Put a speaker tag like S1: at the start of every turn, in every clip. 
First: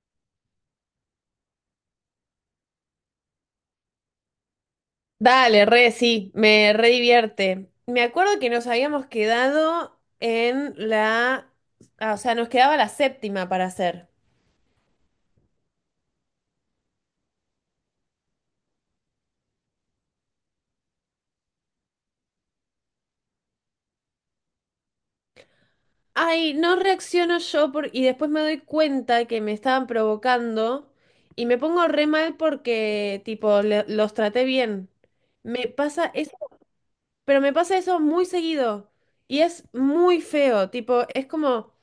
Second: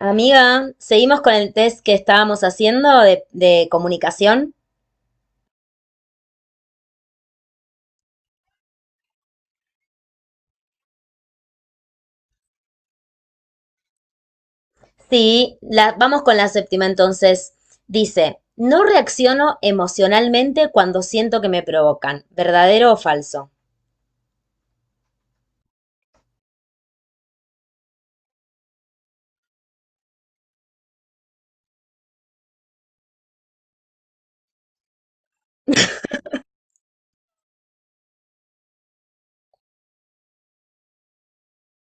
S1: Amiga, seguimos con el test que estábamos haciendo de comunicación.
S2: Dale, re, sí, me re divierte. Me acuerdo que nos habíamos quedado o sea, nos quedaba la séptima para hacer.
S1: Sí, vamos con la séptima entonces. Dice, no reacciono emocionalmente cuando siento que me provocan, ¿verdadero o falso?
S2: Ay, no reacciono yo y después me doy cuenta que me estaban provocando y me pongo re mal porque, tipo, los traté bien. Me pasa eso, pero me pasa eso muy seguido y es muy feo, tipo, es como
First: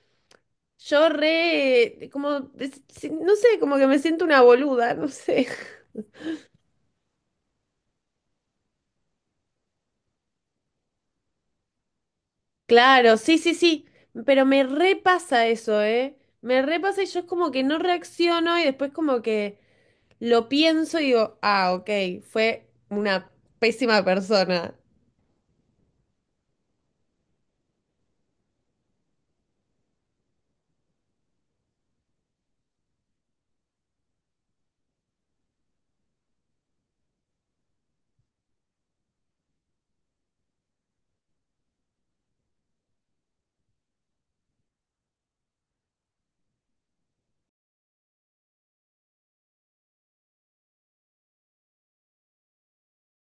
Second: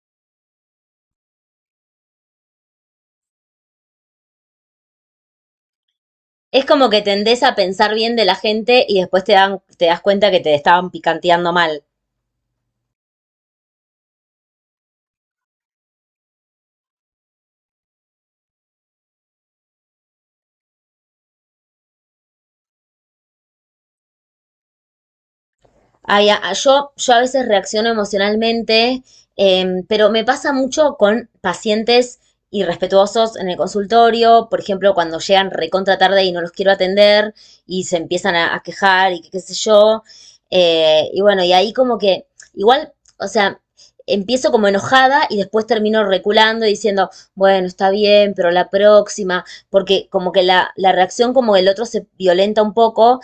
S2: yo re, como, no sé, como que me siento una boluda, no sé.
S1: Es como que tendés a pensar bien de la gente y después te dan, te das cuenta que te estaban picanteando mal.
S2: Claro, sí, sí, sí, pero me repasa eso, ¿eh? Me repasa y yo es como que no reacciono y después como que lo pienso y digo, ah, ok, fue una pésima persona.
S1: Ay, yo a veces reacciono emocionalmente, pero me pasa mucho con pacientes irrespetuosos en el consultorio, por ejemplo, cuando llegan recontra tarde y no los quiero atender y se empiezan a quejar y qué sé yo. Y bueno, y ahí como que igual, o sea, empiezo como enojada y después termino reculando y diciendo, bueno, está bien, pero la próxima, porque como que la reacción como el otro se violenta un poco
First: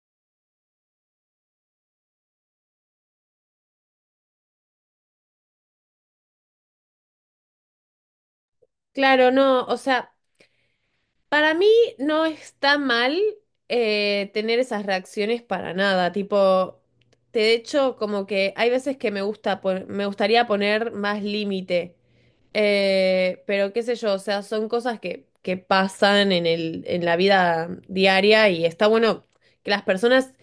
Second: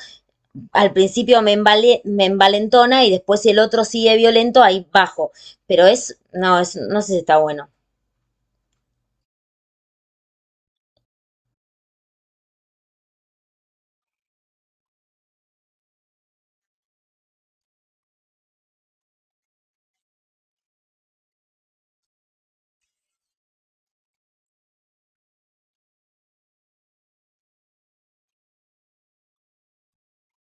S1: al principio me envalentona y después si el otro sigue violento, ahí bajo. Pero es, no sé si está bueno.
S2: Claro, no, o sea. Para mí no está mal tener esas reacciones para nada, tipo, de hecho como que hay veces que me gustaría poner más límite, pero qué sé yo, o sea, son cosas que pasan en el, en la vida diaria y está bueno que las personas.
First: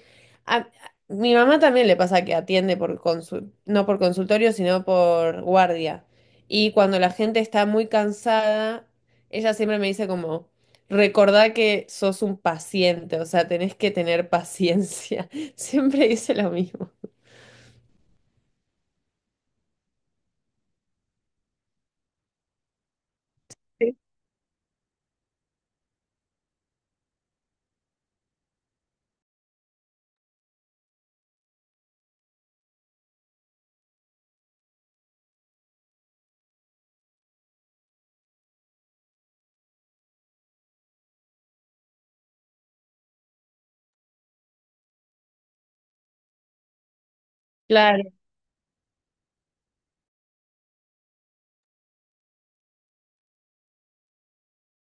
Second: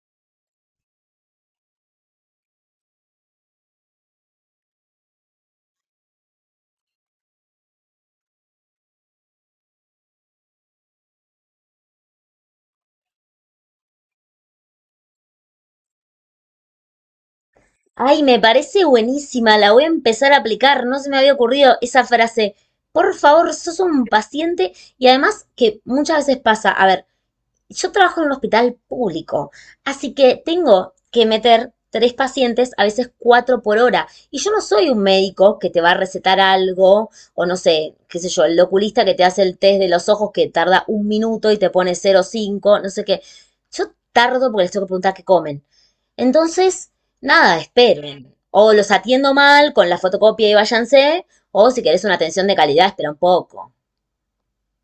S2: A- mi mamá también le pasa que atiende no por consultorio, sino por guardia. Y cuando la gente está muy cansada, ella siempre me dice como: Recordá que sos un paciente, o sea, tenés que tener paciencia. Siempre dice lo mismo.
S1: Ay, me parece buenísima, la voy a empezar a aplicar, no se me había ocurrido esa frase. Por favor, sos
S2: Sí.
S1: un paciente y además que muchas veces pasa, a ver, yo trabajo en un hospital público, así que tengo que meter tres pacientes, a veces cuatro por hora. Y yo no soy un médico que te va a recetar algo, o no sé, qué sé yo, el oculista que te hace el test de los ojos que tarda un minuto y te pone 0,5 no sé qué. Yo tardo porque les tengo que preguntar qué comen. Entonces, nada,
S2: Claro,
S1: esperen. O los atiendo mal con la fotocopia y váyanse, o si querés una atención de calidad, espera un poco.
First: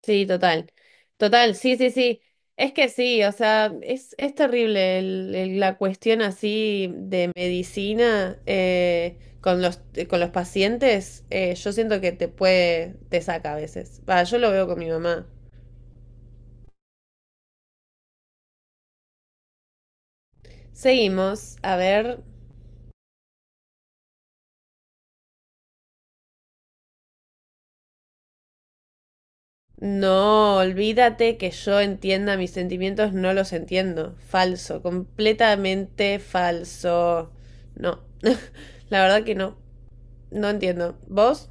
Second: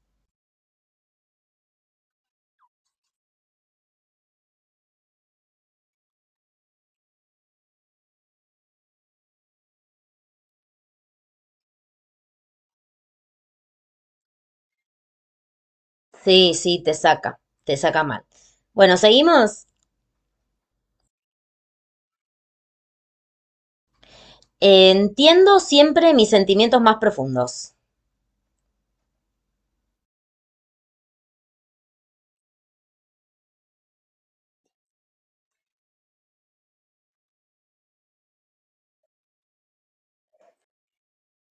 S2: sí, total. Total, sí, sí, sí. Es que sí, o sea, es terrible la cuestión así de medicina con los pacientes. Yo siento que te puede, te saca a veces. Va, yo lo veo con mi mamá.
S1: Sí, sí, te saca mal. Bueno, seguimos.
S2: Seguimos, a ver.
S1: Entiendo siempre mis sentimientos más profundos.
S2: No, olvídate que yo entienda mis sentimientos, no los entiendo. Falso, completamente falso. No, la verdad que no, no entiendo. ¿Vos?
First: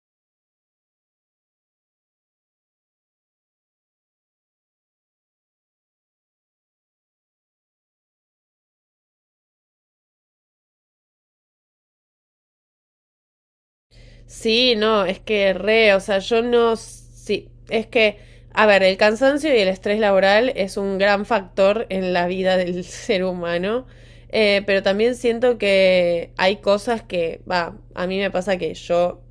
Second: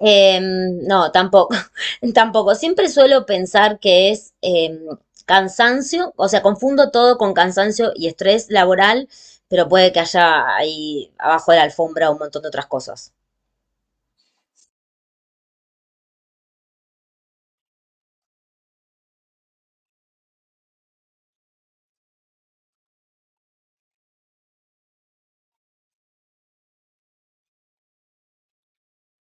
S1: No, tampoco, tampoco. Siempre suelo pensar que es cansancio, o sea, confundo todo con cansancio y estrés laboral, pero puede que haya ahí abajo de la alfombra un montón de otras cosas.
S2: Sí, no, es que re, o sea, yo no, sí, es que, a ver, el cansancio y el estrés laboral es un gran factor en la vida del ser humano, pero también siento que hay cosas que, va, a mí me pasa que yo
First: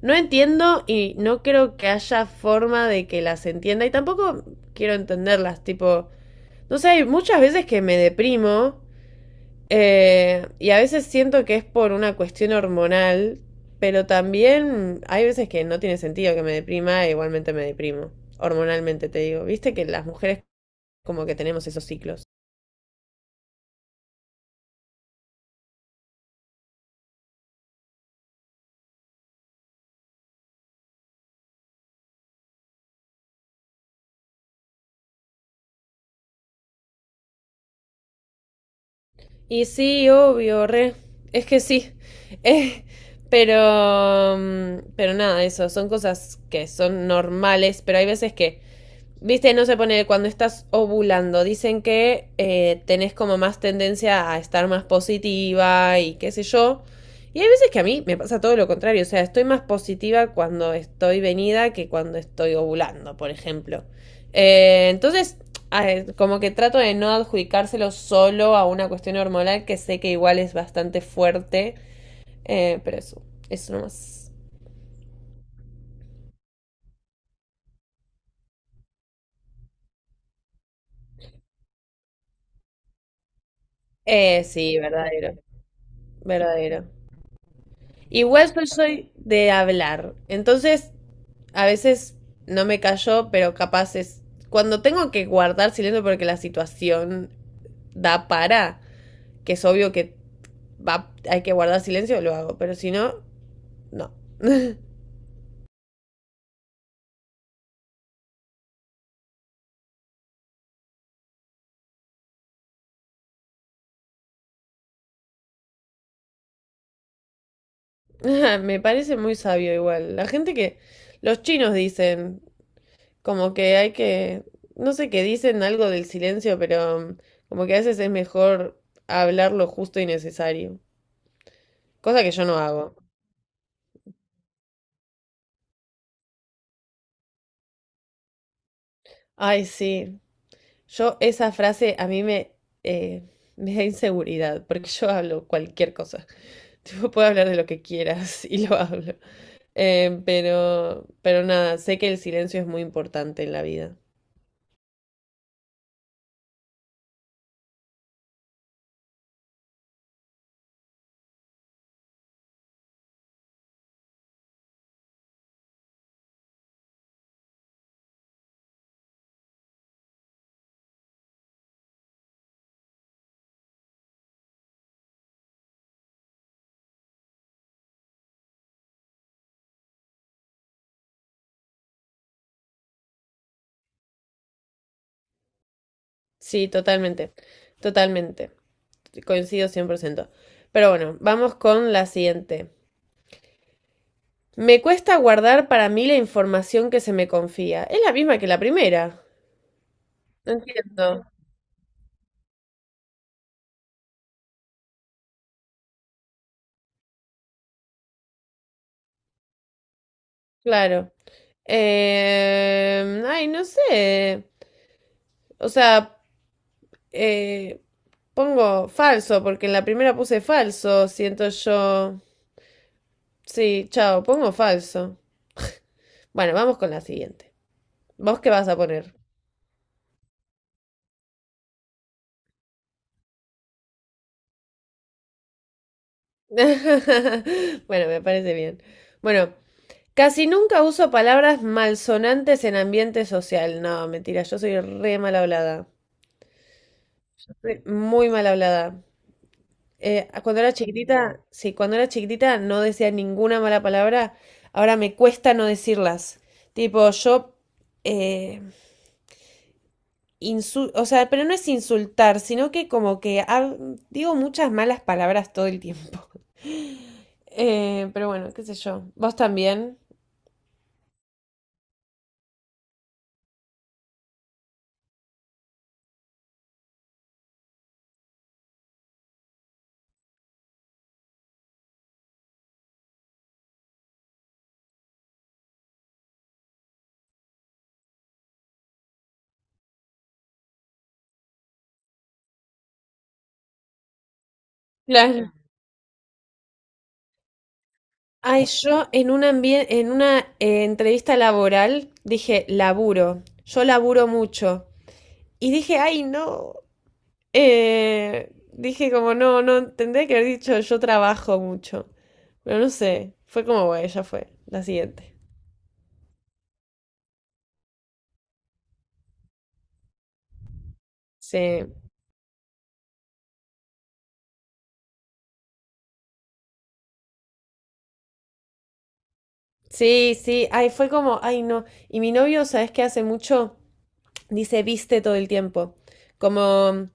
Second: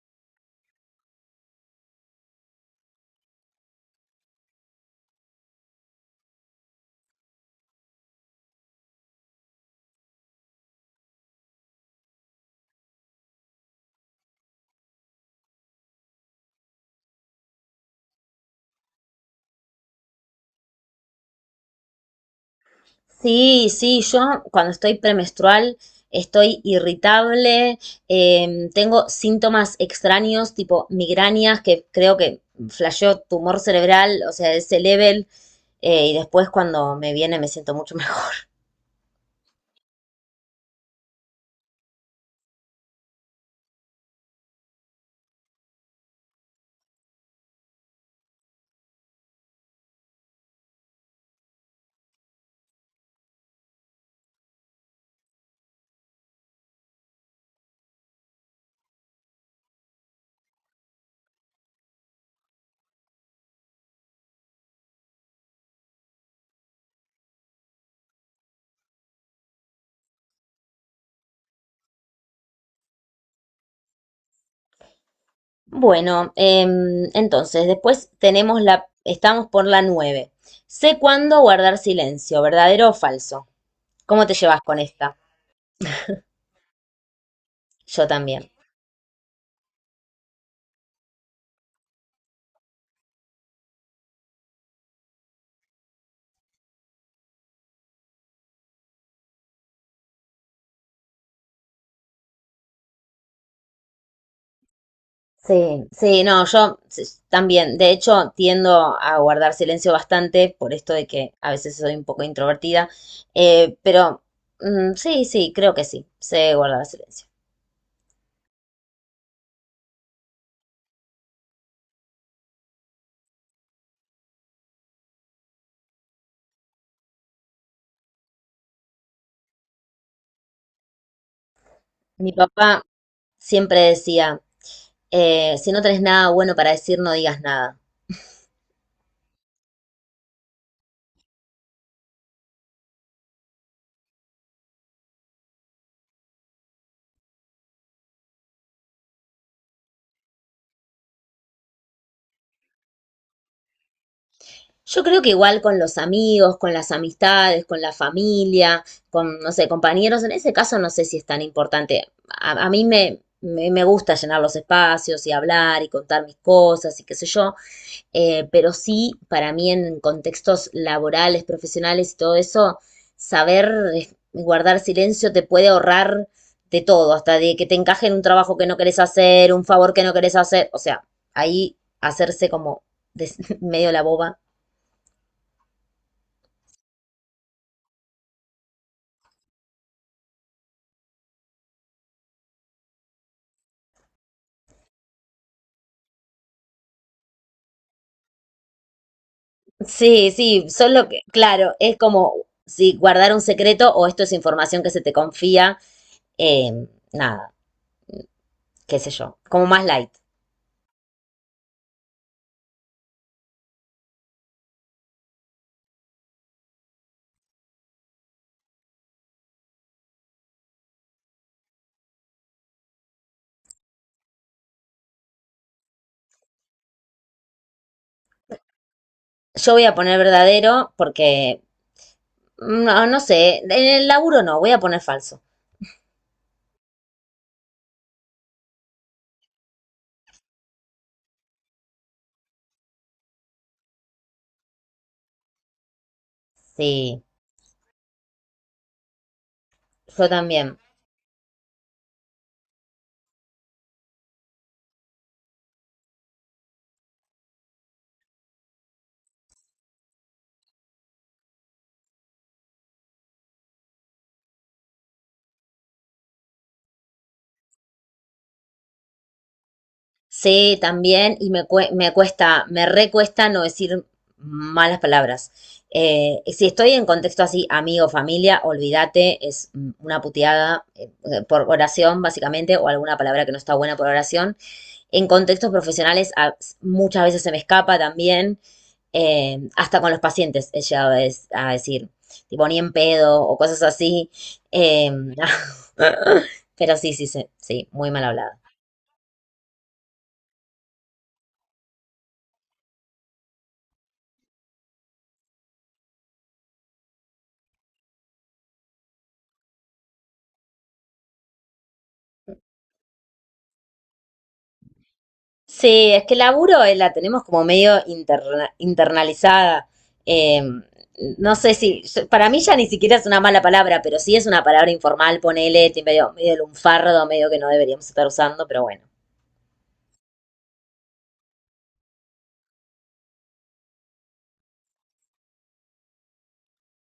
S2: no entiendo y no creo que haya forma de que las entienda y tampoco quiero entenderlas, tipo, no sé, hay muchas veces que me deprimo. Y a veces siento que es por una cuestión hormonal, pero también hay veces que no tiene sentido que me deprima, e igualmente me deprimo, hormonalmente te digo. Viste que las mujeres como que tenemos esos ciclos.
S1: Sí, sí, yo cuando estoy premenstrual estoy irritable, tengo síntomas extraños tipo migrañas que creo que flasheó tumor cerebral, o sea, ese level, y después cuando me viene me siento mucho mejor.
S2: Y sí, obvio, re, es que sí. Eh, pero nada, eso, son cosas que son normales, pero hay veces que. Viste, no se pone cuando estás ovulando. Dicen que tenés como más tendencia a estar más positiva y qué sé yo. Y hay veces que a mí me pasa todo lo contrario. O sea, estoy más positiva cuando estoy venida que cuando estoy ovulando, por ejemplo. Entonces, como que trato de no adjudicárselo solo a una cuestión hormonal que sé que igual es bastante fuerte. Pero eso nomás.
S1: Bueno, entonces después tenemos la, estamos por la 9. Sé cuándo guardar silencio, ¿verdadero o falso? ¿Cómo te llevas
S2: Sí,
S1: con esta?
S2: verdadero. Verdadero.
S1: Yo también.
S2: Igual yo soy de hablar, entonces a veces no me cayó, pero capaz es cuando tengo que guardar silencio porque la situación da para, que es obvio que va, hay que guardar silencio, lo hago, pero si no, no.
S1: Sí, sí, no, también, de hecho, tiendo a guardar silencio bastante por esto de que a veces soy un poco introvertida, eh, pero sí, sí, creo que sí, sé guardar silencio.
S2: Me parece muy sabio igual. La gente que los chinos dicen, como que hay que, no sé qué dicen algo del silencio, pero como que a veces es mejor hablar lo justo y necesario, cosa que
S1: Mi
S2: yo no
S1: papá
S2: hago.
S1: siempre decía, si no tenés nada bueno para decir, no digas nada.
S2: Ay, sí. Yo esa frase a mí eh, me da inseguridad, porque yo hablo cualquier cosa. Tipo, puedo hablar de lo que quieras y lo hablo. Pero nada, sé que el silencio es muy importante en la vida.
S1: Yo creo que igual con los amigos, con las amistades, con la familia, con, no sé, compañeros, en ese caso no sé si es tan importante. A, a mí me gusta llenar los espacios y hablar y contar mis cosas y qué sé yo, pero sí, para mí en contextos laborales, profesionales y todo eso, saber guardar silencio te puede ahorrar de todo, hasta de que te encaje en un trabajo que no querés hacer, un favor que no querés hacer, o sea, ahí hacerse como des- medio la boba.
S2: Sí, totalmente. Totalmente. Coincido 100%. Pero bueno, vamos con la siguiente. Me cuesta guardar para mí la información que se me confía. Es la misma que la primera.
S1: Sí,
S2: No
S1: sí, solo que,
S2: entiendo.
S1: claro, es como si guardar un secreto o esto es información que se te confía, nada, qué sé yo, como más light.
S2: Claro. Ay, no sé. O sea, eh, pongo falso, porque en la primera puse falso, siento yo. Sí, chao, pongo falso. Bueno, vamos con la siguiente. ¿Vos qué vas a poner?
S1: Yo voy a poner verdadero porque, no, no sé, en el laburo no, voy a poner falso.
S2: Bueno, me parece bien. Bueno, casi nunca uso palabras malsonantes en ambiente social. No, mentira, yo soy re mal hablada.
S1: Sí,
S2: Muy mal hablada. Eh,
S1: yo
S2: cuando era
S1: también.
S2: chiquitita, sí, cuando era chiquitita no decía ninguna mala palabra. Ahora me cuesta no decirlas. Tipo, yo, eh, o sea, pero no es insultar, sino que como que digo muchas malas palabras todo el tiempo. Pero bueno, qué sé yo. ¿Vos también?
S1: Sí, también, y me cuesta, me recuesta no decir malas palabras. Si estoy en contexto así, amigo, familia, olvídate, es una puteada por oración, básicamente, o alguna palabra que no está buena por oración. En contextos profesionales, muchas veces se me escapa también, hasta con los pacientes he llegado a decir, tipo, ni en pedo, o cosas así. eh,
S2: Claro.
S1: pero sí, sí, sí, sí, muy mal hablada.
S2: Ay, yo en una, en una entrevista laboral dije, laburo. Yo laburo mucho. Y dije, ay, no. Dije como, no, no, tendría que haber dicho yo trabajo mucho. Pero no sé, fue como, bueno, ya fue, la siguiente.
S1: Sí, es que el laburo la tenemos como medio internalizada. Eh,
S2: Sí,
S1: no sé si, para mí ya ni siquiera es una mala palabra, pero sí es una palabra informal, ponele, medio lunfardo, medio que no deberíamos estar usando, pero bueno.
S2: sí, sí, ay, fue como, ay, no. Y mi novio, ¿sabes qué hace mucho? Dice viste todo el tiempo. Como,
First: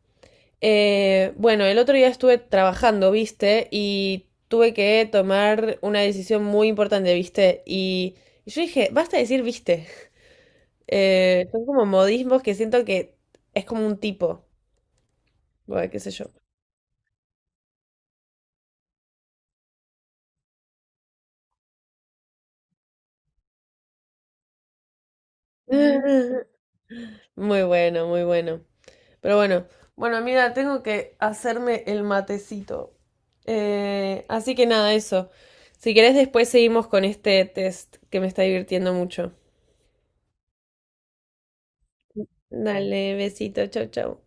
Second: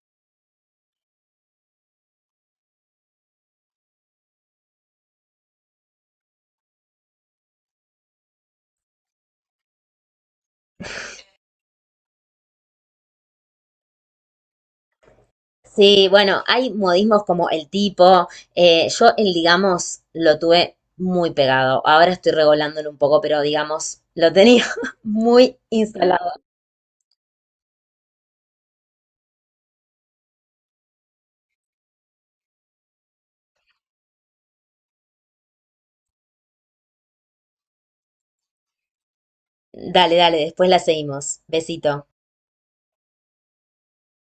S2: bueno, el otro día estuve trabajando, viste, y tuve que tomar una decisión muy importante, viste. Y yo dije, basta de decir viste. Son como modismos que siento que es como un tipo. Bueno, qué
S1: Sí,
S2: sé yo.
S1: bueno, hay modismos como el tipo. Yo el digamos lo tuve muy pegado. Ahora estoy regolándolo un poco, pero digamos lo tenía muy instalado.
S2: Muy bueno, muy bueno. Pero bueno, bueno, amiga, tengo que hacerme el matecito. Así que nada, eso. Si querés, después seguimos con este test que me está divirtiendo mucho.
S1: Dale, dale, después la seguimos. Besito.
S2: Dale, besito, chau, chau.